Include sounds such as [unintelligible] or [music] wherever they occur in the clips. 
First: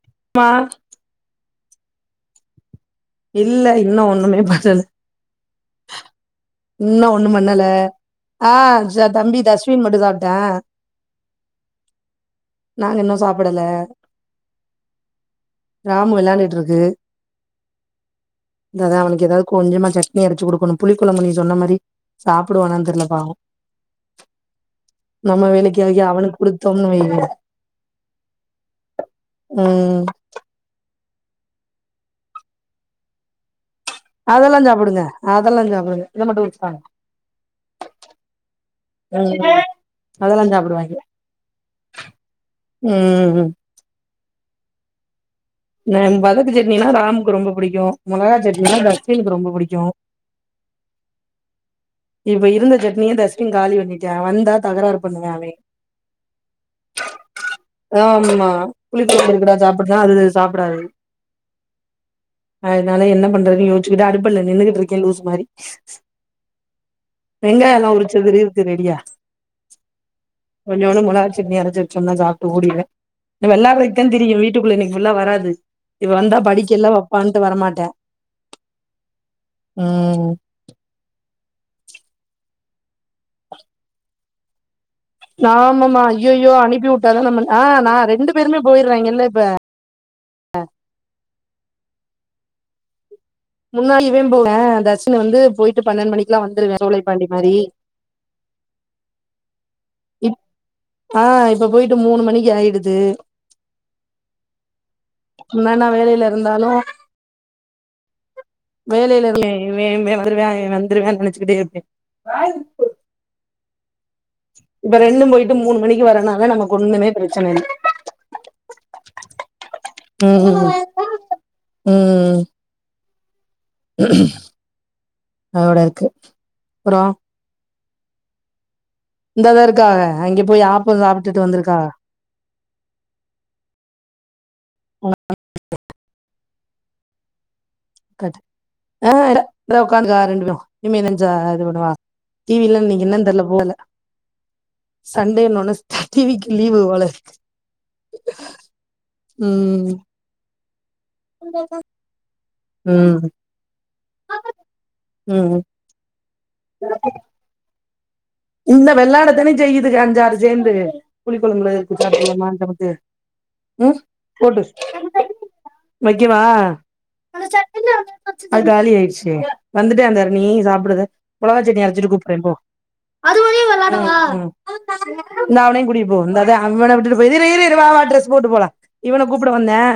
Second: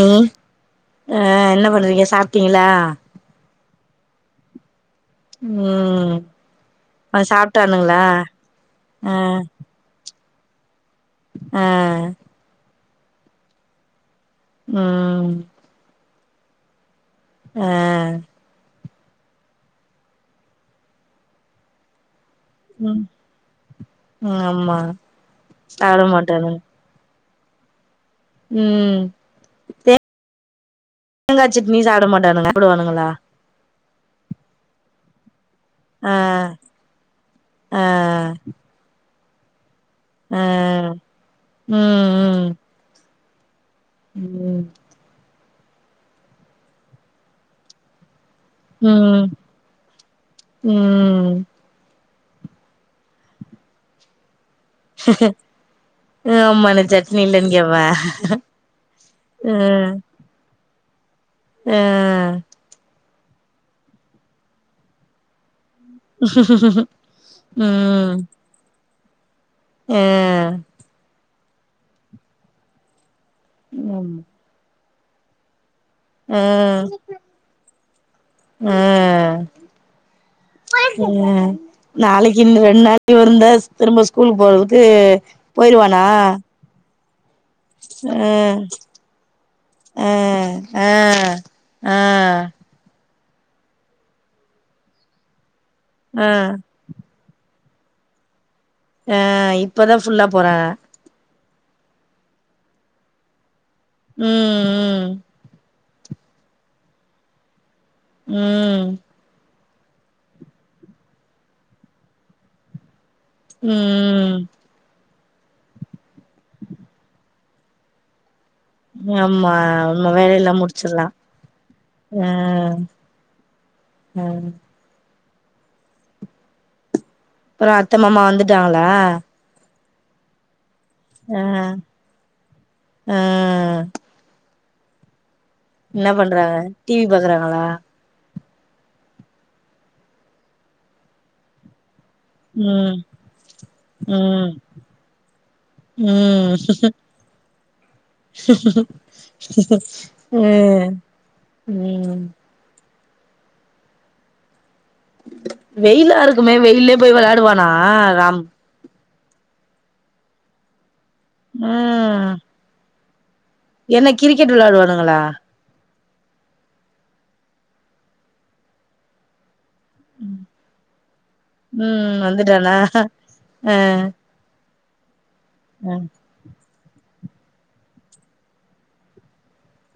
ம் மா அ என்ன பண்றீங்க சாப்ட்டீங்ளா இல்ல இன்னு ஒண்ணுமே பண்ணல ம் இன்னு ஆ ஒண்ணும் பண்ணல சாப்ட்டானுங்களா ஆ ஆ தம்பி தஷ் மீன் மட்டு சாப்ட அ நாங்க இன்னு சாப்டல ம் ராமு வெளாண்டுட்ருக்கு அ அதா அவனுக்கு ஏதாவ்து கொஞ்சமா சட்னி அரச்சு குடுக்குணு புளி கொழம்பு நீ சொன்ன மாரி சாப்டுவானான் ம் தெர்ல பாவோ ம் ஆமா நம்ம சாப்ட வேலைக்காகி அவனுக்கு மாட்டானுங்க குடுத்தோம்னு வை ம் ம் தேங்கா சட்னி சாப்டமாட்டானுக ப்டுவானுங்களா அதெல்லா சாப்புடுங்க அதெல்லா ஜாவ் ஆ ஆ உம் அதெல்லா சாப்புடுவாய்ங்க உம் உம் ம் ம் நான் வதக்கு சட்னினா ராமுக்கு ரொம்ப புடிக்கும் மொளகா சட் இன ம் தஷ்வினுக்கு ரொம்ப புடிக்யு ம் இப்ப இருந்த சட்னிய தஸ்வின் காலி பண்ணிட்டா வந்தா தகராறு பண்ணுவான் அலே ஆமா எனக்கு சட்னி இல்லன்னு கேப்பே ஆமா புளி கொழம்பு இருக்குடா சாப்புட்ரா அதுஸ் சாப்டாது அ அதுனால என்ன பண்றதுனு யோச்சுட்டு அடுப்பட்ல்ல நின்னுக்குட்ருக்கே லூஸ் மாரி ம் வெங்காய் எல்லா உரிச்சது இருக்கு ரெடியா யே கொஞ்சோனு மொளாச் சட்னி அரச் வச்சோம்னா சாப்ட்டு ஓடிர்வே ந வெல்லாறைக்கன் ஆமா தெரியு வீட்டுக்குள்ள என்னக்கு ஃபுல்லா வராது இவ வந்தா படிக்கல்ல ஆ வப்பான்ட்டு வரமாட்டே ம் அஹ்ன் நாளைக்கு இன்னு ரெண்டு நாளைக்கு இல் இருந்தா திரும்ப ஸ்கூலுக்கு போறதுக்கு போயிருவானா நாமமா ஐயோயோ அனுப்பி விட்டாதா நம்மல் ஆ நா அ ரெண்டு பேருமே போய்ர்றாங்கில்ல ப அ அ ஆ முன்னாடி இவெ போவா தஸ்வின வந்து போய்ட்டு பன்னெண்டு அ மணிக்குலா வந்துருவே சோலைப்பாண்டி மாரி ஆ இப்பதா ஃபுல்லா இப் போறா ஆ இப்ப போய்ட்டு மூணு மணிக்கு ஆய்டுது ம் ம் என்னான்னா வேலைய்ல இருந்தாலு ம் வேலைய்ல இர்லே இவே இவ்வே வதுருவே இ வந்துருவேன் நெனச்சுக்கிட்டே இருப்பே ம்ம்ம் இப்ப ரெண்டு போய்ட்டு மூணு மணிக்கி வரனு அதா நமக்கு ஒண்ணுமே ப்ரச்சனை இல் யம்மா நம்ம வேலைலா ம் முடிச்சிர்லா ஆ ம் அதோட இர்க்கு ப்புறோ ப்புறோ அத்த மாமா வந்துட்டாங்ளா இந்தா தா இருக்காஹ அங்கே போய் ஆப் ஆ அ என்ன பண்றாங்க டிவி பாக்குறாங்களா கட் ஆ ட ங்கதா உக்காண்துகார் ரெண்டு பேரு இம்மேனஞ்சாது பண்ணுவா டிவில ம் இன்னிக் என்னன் தெர்ல போல ம் சண்டேனோனஸ் ட டிவிக்கி லீவு வோலே ம் அ உம் ம் ம் உ வெயிலா இருக்குமே வெயில்லயே போயி வெளாடுவானா ராம் இந்த வெளாடத்தானே செய்யுதுக அஞ்சாறு சேந்து ம் ம் என்ன கிரிக்கெட் போட்டு வெளாடுவானுங்களா வக்கவா வந்துட்டே அந்தாரு நீ சாப்பிடுத மொளகாச் சட்னி அரைச்சிட்டு கூப்புட்றேன் போ ஆஹ ம் ம் இந்தா அவனையும் ம் கூட்டிட்டுப் போ வந்தாதேன் அவனை விட்டுட்டு போயிதே இரு இரு வா வா ட்ரெஸ் போட்டு போலாம் இவனை கூப்புட வந்தேன்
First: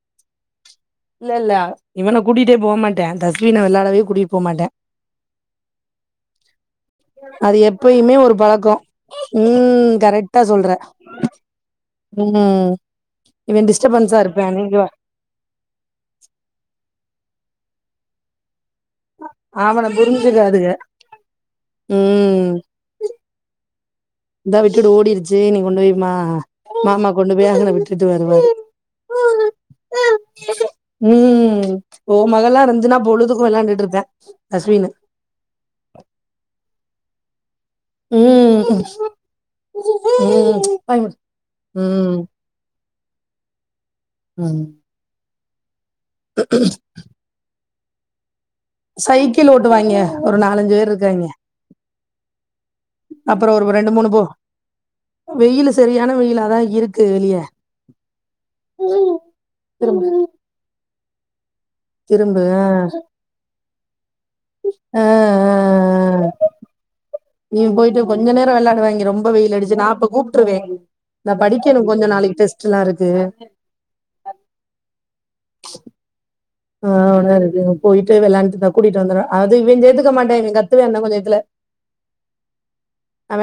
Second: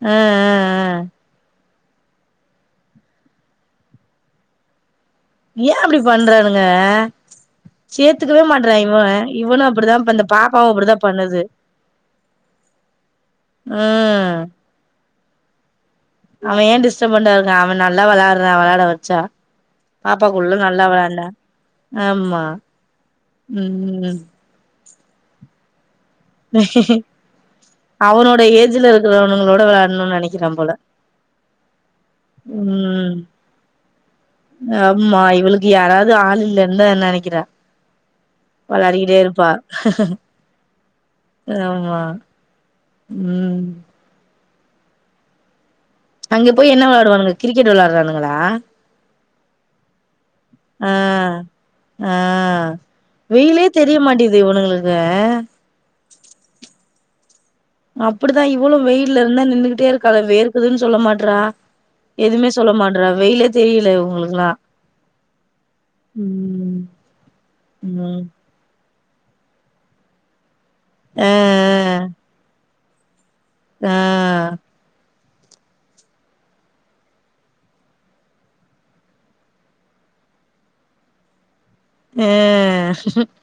அ இல்லல்ல இவன கூடிட்டே போ மாட்டா தஸ்வீன விளாடவே கூட்டிட் போ மாட்டா ஏ அப்டி பண்றானுங்க அது எப்பயுமே ஒரு சேத்துகவே மாட்றா பழக்கம் இவன இவனு ம் அப்படிதா இந்த கரெக்டா சொல்ற பாப்பாவு அப்படிதா பண்ணுது ம் இவே டிஸ்டபன்ஸா ம் இருப்பா நீங்க அவயே டிஸ்டபண்டா இருக்கா அவன் நல்லா விளாட்றா விளாட விடு ச்சா அவன பாப்பா கூள்ள புரிஞ்சுக்காதுக நல்லா விளாண்டா ஆமா ம் ம் இந்தா விட்டுட்டு ஓடிருச்சே நீ கொண்டு போய் மா மாமா கொண்டு அவனோட ஏஜ்ல இருக்கிறவனுங்களோட விளாடணுனு நினைக்கிறா போல ம் ஓமகள்லா இருந்துசுனா ம் பொழுதுக்கு‌ விளாண்ட்டு இருப்பா அஸ்வினு மா இவளுக் யாராவது ஆள் இல்லன்னுதா நெனைக்கிறா ம் விளாடிகிட்டே இருப்பா ம் வாயமூடு ஆமா ம் ம் அங்க போய் என்ன விளாடுவானுங்க கிரிகெட் விளாறானுங்களா சைகிள் ஓட்டுவாய்ங்க ஒரு நாலஞ்சு பேர் ஆ இருக்காய்ங்க ஆ அப்புறோ வெயிலே ஒரு தெரிய மாட்து இவனுங்களுக்கு செரியான வெய்லாதா இருக்கு வெளிய அப்டித்தா இவளு வெயில இருந்தா நின்னுகிட்டே திரும்பு இருக்காள வேர்குதுனு சொல்ல மாட்றா திரும்பு எதுவுமே சொல்ல மாட்றா வெயிலே தெரியல இவங்களுக்குல்லா ஆ ஆ ம் நீ போய்ட்டு ம் கொஞ்சோ நேர விளாடுவாய்ங்க ரொம்ப வெயில் அடிச்சு நா அப்ப கூப்ட்ருவே ஆ நா படி க்குனு கொஞ்சோ நாளைக்கு டெஸ்ட்லா இருக்கு ஆ ஆ ம்ச் ஆ ஓ நாருக்கு போயிட்டு விளாண்ட்டு கூட்டிட்டு வந்துருவே அது இவே சேத்துக்க மாட்ட இவ கத்வா இன்னு கொஞ்சோ நேத்துல ஆ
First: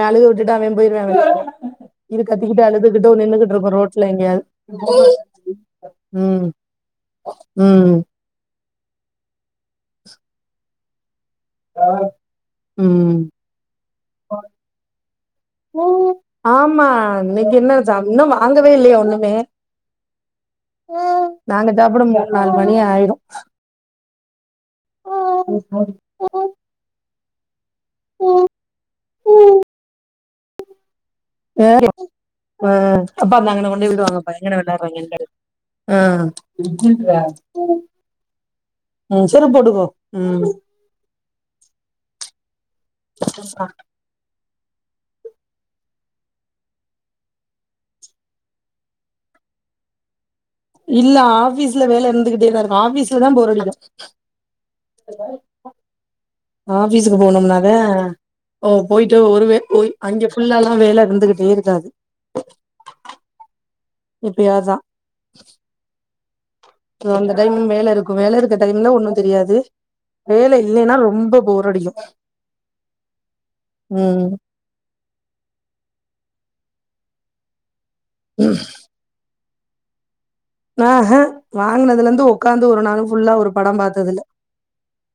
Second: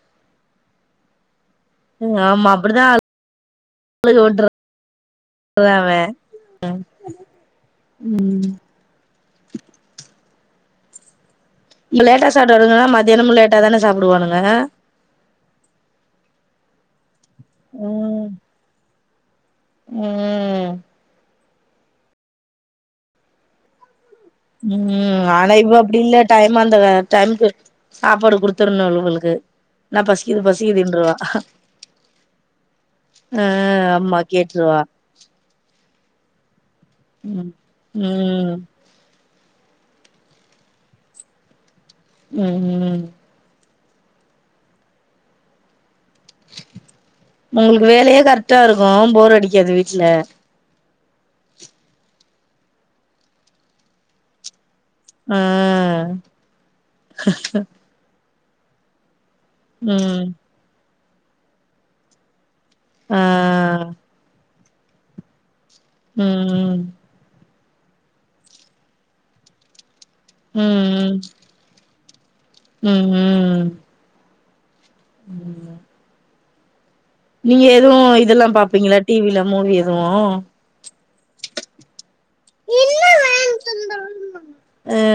அழுக விட்டுட்டு அவே போயிருவா இது ஆமா கத்திகிட்டு அப்டிதா அழுதுகிட்டு அழுக நின்னுகிட்டு இருக்கு ரோட்ல விட்டுறா எங்கயாவுது அவ ம் ம் ம் இப்ப லேட்டா சாப்டாங்கன்னா மதியானமு லேட்டா தான சாப்டுவானுங்க ம் ஆமா இன்னக்கி என்ன ஜாமா இன்னோ ம் வாங்கவே இல்லயே ஒன்னுமே ம் நாங்க சாப்ட மூணு நாலு மணி ஆய்று ம் ஆனா இவ அப்டி இல்ல டைமா அந்த டைம்க்கு சாப்பாடு குடுத்தர்ணு இவல்களுக்கு இல்லனா பசிக்குது பசிக்குதுன்ருவா சேரி ஆமா கேட்ருவா அ ஆ ம் ம் ம் ம் [unintelligible] ஒங்களுக்கு வேலயே கரெக்டா இருக்கு போர் அடிகாது வீட்ல இல்ல ஆபீஸ்ல வேல இருந்துகிட்டேதா இருக்கு ஆபீஸ்ல தா போரடிக்கு ஆ ஆபீஸுக்கு போனம்னாத ஓ போயிட்டு ஒரு வேய் போய் ம் அங்க ஃபுல்லால வேல இருந்துகிட்டே இருக்காது அ எப்பயாதா ம் ம் அந்த டைம் வேல இருக்கு வேல இருக்க டைம்ல ஒன்னு தெரியாது வேல இல்லேனா ம் ரெம்ப போர் அடிக்கு ம் ம் ம் ம் நீங்க எதூ இதல்லா பாப்பீங்களா டி வில மூவி எதூ ஆஹ வாங்குனதுல இருந்து உக்காந்து ஒரு நாளு ஃபுல்லா ஒரு படம் பாத்ததில்ல ஆ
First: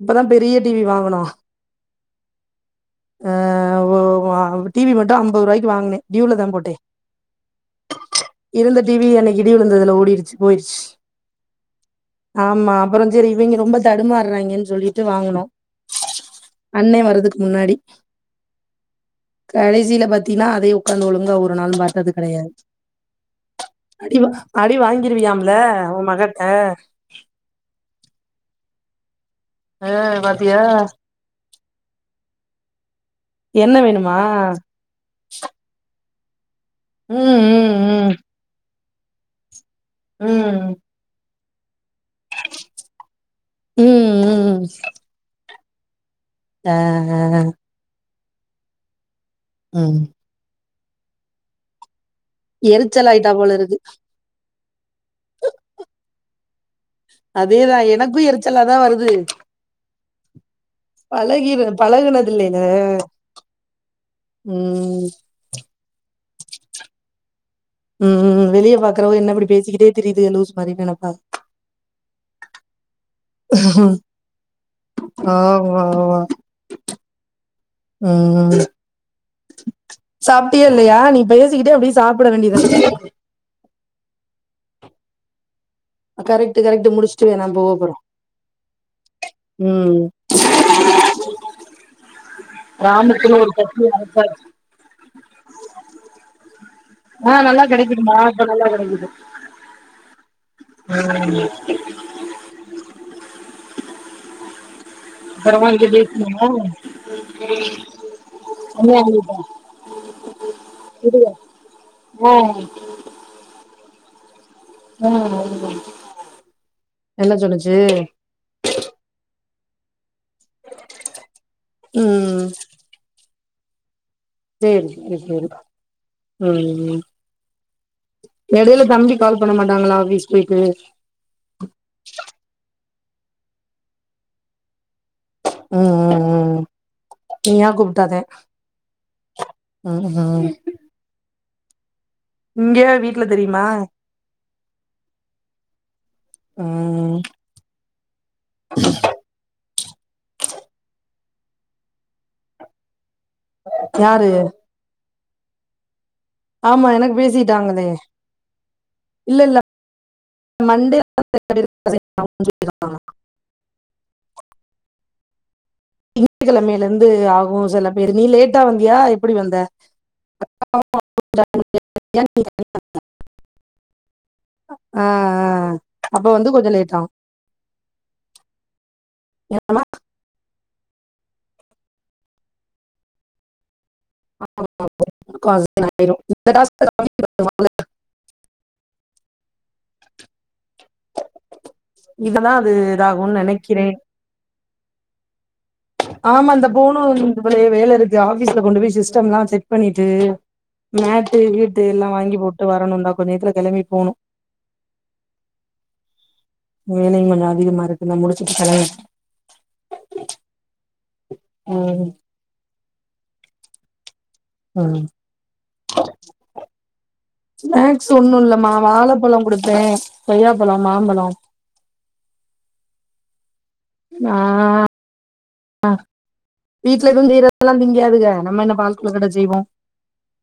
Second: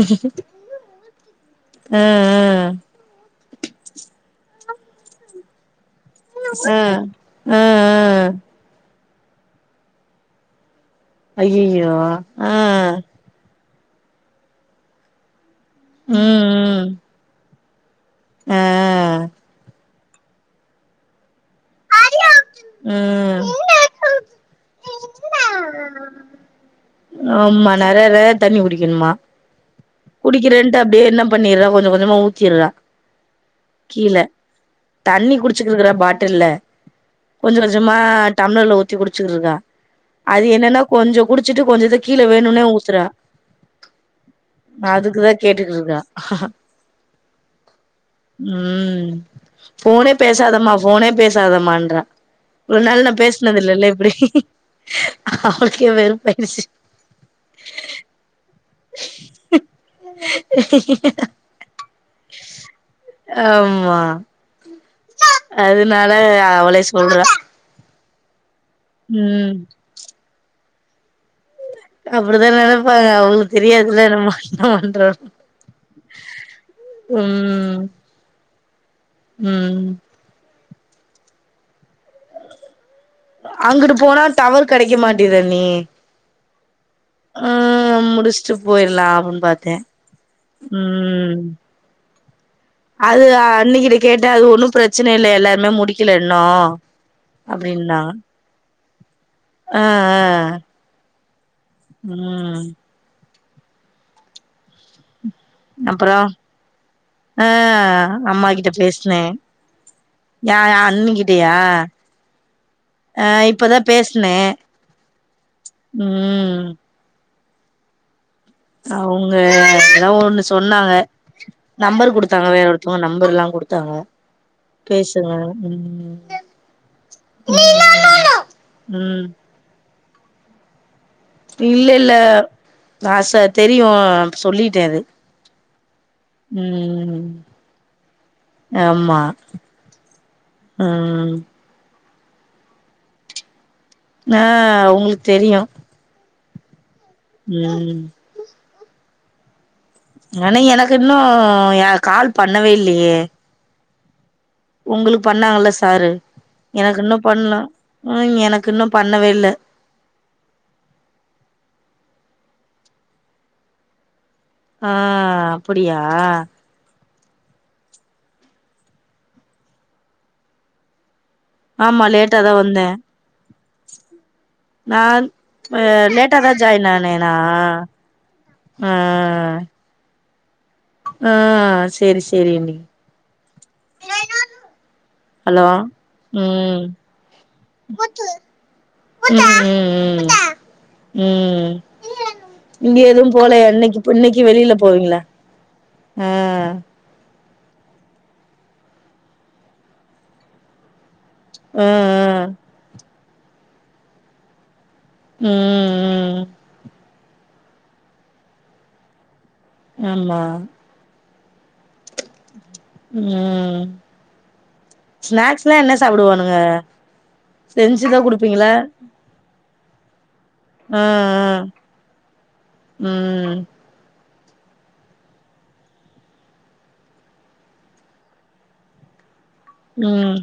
இப்பதா பெரிய டிவி வாங்குனோ ஆ ஆ ஆ ஒ வ டி வி மட்டு ஐம்பது ரூவாய்க்கு வாங்னே டியூல தா போட்டே ஆ இருந்த டி வி அன்னைக்கி இடி வுலுந்ததுல ஓடிருச்சு போய்ருச்சு அய்யயோ ஆ சரி இவய்ங்க ரொம்ப தடுமாற்றாய்கன் சொல்லிட்டு வாங்குனோ ம் ம் அண்ணே வர்றதுக்கு முன்னாடி ஆ கடேசீல பாத்தீன்னா அதே உக்காந்து ஒழுங்கா ஒரு நாளு பாத்தது கெடையாது ம் அடி அடி வாங்கீருவியாம்ல உ மகட்ட ஆமா நெறையவே தண்ணி குடிக்கணுமா ஆ பாத்தியா குடிக்கிறேன்ட்டு அப்டியே என்ன பண்ணீற்றா கொஞ்ச கொஞ்சமா ஊத்தீற்றா என்ன வேணுமா தண்ணி குடிச்சுக்குகுறா பாட்டில்ல ம் கொஞ்ச கொஞ்சமா ம் டம்ளர்ல ஊத்தி குடிச்சுட்ருக்கா அது ம் என்னனா கொஞ்ச குடுச்சுட்டு கொஞ்சத கீழே வேணுனே ஊத்துறா ம் ம் ம் நா அதுக்குதா கேட்டுக்கிட்ருக்கே ஆ ஆ ம் ம் போனே பேசாதமா போனே பேசாதமான்றா இவ்ளோ நாள் எரிச்சல் நா ஆயிட்டா போல இருக்கு பேஸ்னதில்லேல இப்டி அவளுக்கே வெறுப்பாயிறுச்சு அதேதா எனக்கு எருச்சலாதா வருது பழகீறு பழகுனதில்லேல ம் அதுனால அவளே சொல்றா ம்ம்ம் வெளிய பாக்குறவக என்ன அப்டி ம் பேசிக்கிட்டே திரியுது லூஸ் மாரி நெனைப்பாங் அப்டிதா நெனப்பாக அவகளுக்கு தெரியாதுல நம்ம என்ன பண்றோனு ஓ ம் ம் ம் சாப்டியா இல்லையா நீ பேசிக்கிட்டே அப்டியே சாப்ட வேண்டியதான அங்குட்டு போனா டவர் கெடைக்க மாட்டிக்குது அண்ணி கரெக்ட்டு கரெக்ட்டு முடிஸ் ம் அ முடிஸ்ட்டு போயிரலா அப்டின்னு பாத்தே ம் அது கிராமத்துல ஒரு சட்னி அன்னிக்கிட்ட கேட்ட அது அரச்சாச்சு ஒண்ணு பிரச்சனை இல்ல எல்லார்மே முடிக்கல இன்னு ஆ நல்லா கெடைக்குது மா இப்ப நல்லா கெடைக்குது அ அ ம் ம் அப்பறமா இங்க அப்ரோ பேசுனமா அ அம்மா கிட்ட பேஸ்னே யா ஏ அன்னிகிட்டயா ஆ அ இப்பதா பேஸ்னே ம் என்ன சொன்னுச்சு அவுங்க எதா ஒண்ணு சொன்னாங்க நம்பரு ம் குடுத்தாங்க வேற ஒருத்தங்க நம்பர்லா குடுத்தாங்க சேரி சேரி பேசுங்க சேரி ம் ம்ம் எடைல தம்பி ம் கால் பண்ண மாட்டாங்களா ஆபீஸ் போய்ட்டு இல்ல இல்ல நா ச தெரியு சொல்லிட்டே அது ம் ம் ம் ம் நீயா கூப்ட்டாதே ஆமா ம் ம் ம் இங்க வீட்டுல தெரிமா ஆ அவுங்ளுக்கு தெரியு ம் ம் ஆனா எனக்கு இன்னு கால் பண்ணவே இல்லையே யாரு உங்களுக் பண்ணாங்கல்ல சாரு ஆமா எனக்கு இன்னு பண்ணல பேசிட்டாங்களே ம் எனக்கு இன்னு பண்ணவே இல்ல மண்டே [unintelligible] ஆ அப்படியா திங்கெழமைல இருந்து ஆகு சில பேரு நீ லேட்டா வந்தியா எப்டி வந்த ஆமா லேட்டாதா வந்தே ஆ நான் ஆ அப்ப வந்து லேட்டாாதா கொஞ்சோ ஜாயின் லேட் ஆகு ஆனேனா ஆ ஆ சேரி சேரி அண்ணி ஹலோ ஆயிரு இந்த ம் டாஸ்க் ம் ம் ம் ம் இதெல்லா அது இங்க எதும் இதாகும்னு போலயா நெனைக்கிறே இன்னைக்கு இப்ப இன்னைக்கு வெளில போவீங்கள ஆமா இந்த போனு ஆமா வந் இவளே வேலருக்கு ஆபீஸ்ல கொண்டு போய் சிஸ்டம்லா செக் பண்ணிட்டு மேட் ட்டு ஹீட்ரு ஆ எல்லா வாங்கி ஆ போட்டு வரணுந்தா கொஞ்சோ இதுல கெளம்பி போணு ம் ம் வேலையு கொஞ்சோ அதிகமா இருக்கு நா முடிச்சிட்டு கெளம்ப ஆமா ம் ம் ம் ஸ்நக்ஸ்ல்லா என்ன சாப்டுவானுங்க ஸ்நக்ஸ் செஞ்சுதா ஒன்னு குடுப்பீங்களா இல்லம்மா வாழப்பழோ குடுப்பே கொய்யாப்பழோ ஆ ஆ மாம்பழோ ம் நா ஆ வீட்ல எதுவு செய்றதெல்லா திங்காதுக நம்ம என்ன பால் கொழகட்ட செய்வோ ம்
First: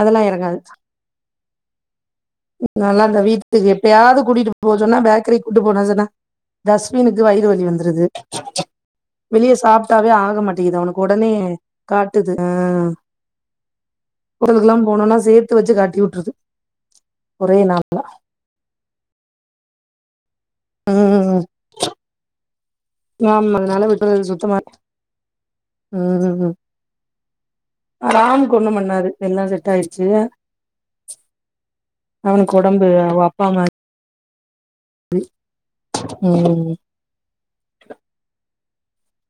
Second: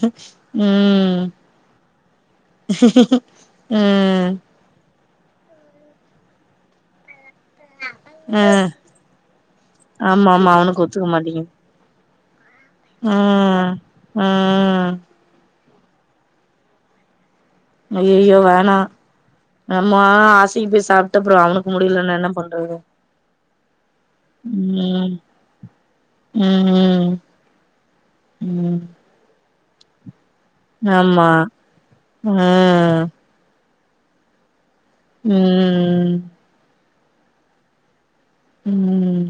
அதெல்லா எறங்காது ம் நல்லா இந்த வீட்டுக்கு எப்பயாது ம் கூட்டிட்டு போ சொன்னா பேக்கரி கூட்டு போனா சொன்னா தஸ்வினுக்கு வயிறு வலி வந்துருது ம் வெளிய சாப்ட்டாவே ஆக மாட்டிகுது அவனுக்கு ஒடனே காட்டுது அ ஆ ஆ ஒன்னொன்னா சேத்து வச்சி காட்டி உட்ருது ஐய்யய்யோ வேணா நம்ம ஆஸ் டு போய் சாப்ட்டு அப்றோ ம் அவனுக்கு முடியலன்னா என்ன பண்றது ஆமா அதனால விட்றது சுத்தமா ம் ம் ராம்க்கு ஒண்ணு ம் பண்ணாது எல்லா செட் ஆய்ருச்சி ஆமா அ ஆமா ம் ம் ம்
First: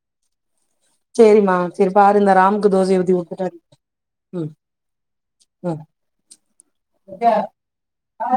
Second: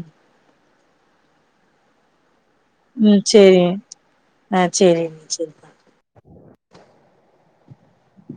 சேரிம்மா சேரிப்பாரு இந்த ராமுக்கு தோசய ஊத்தி ம் குடுத்துட்டு சேரி வந் ம் ஆ சேரி சேரிப்பா ம் ம்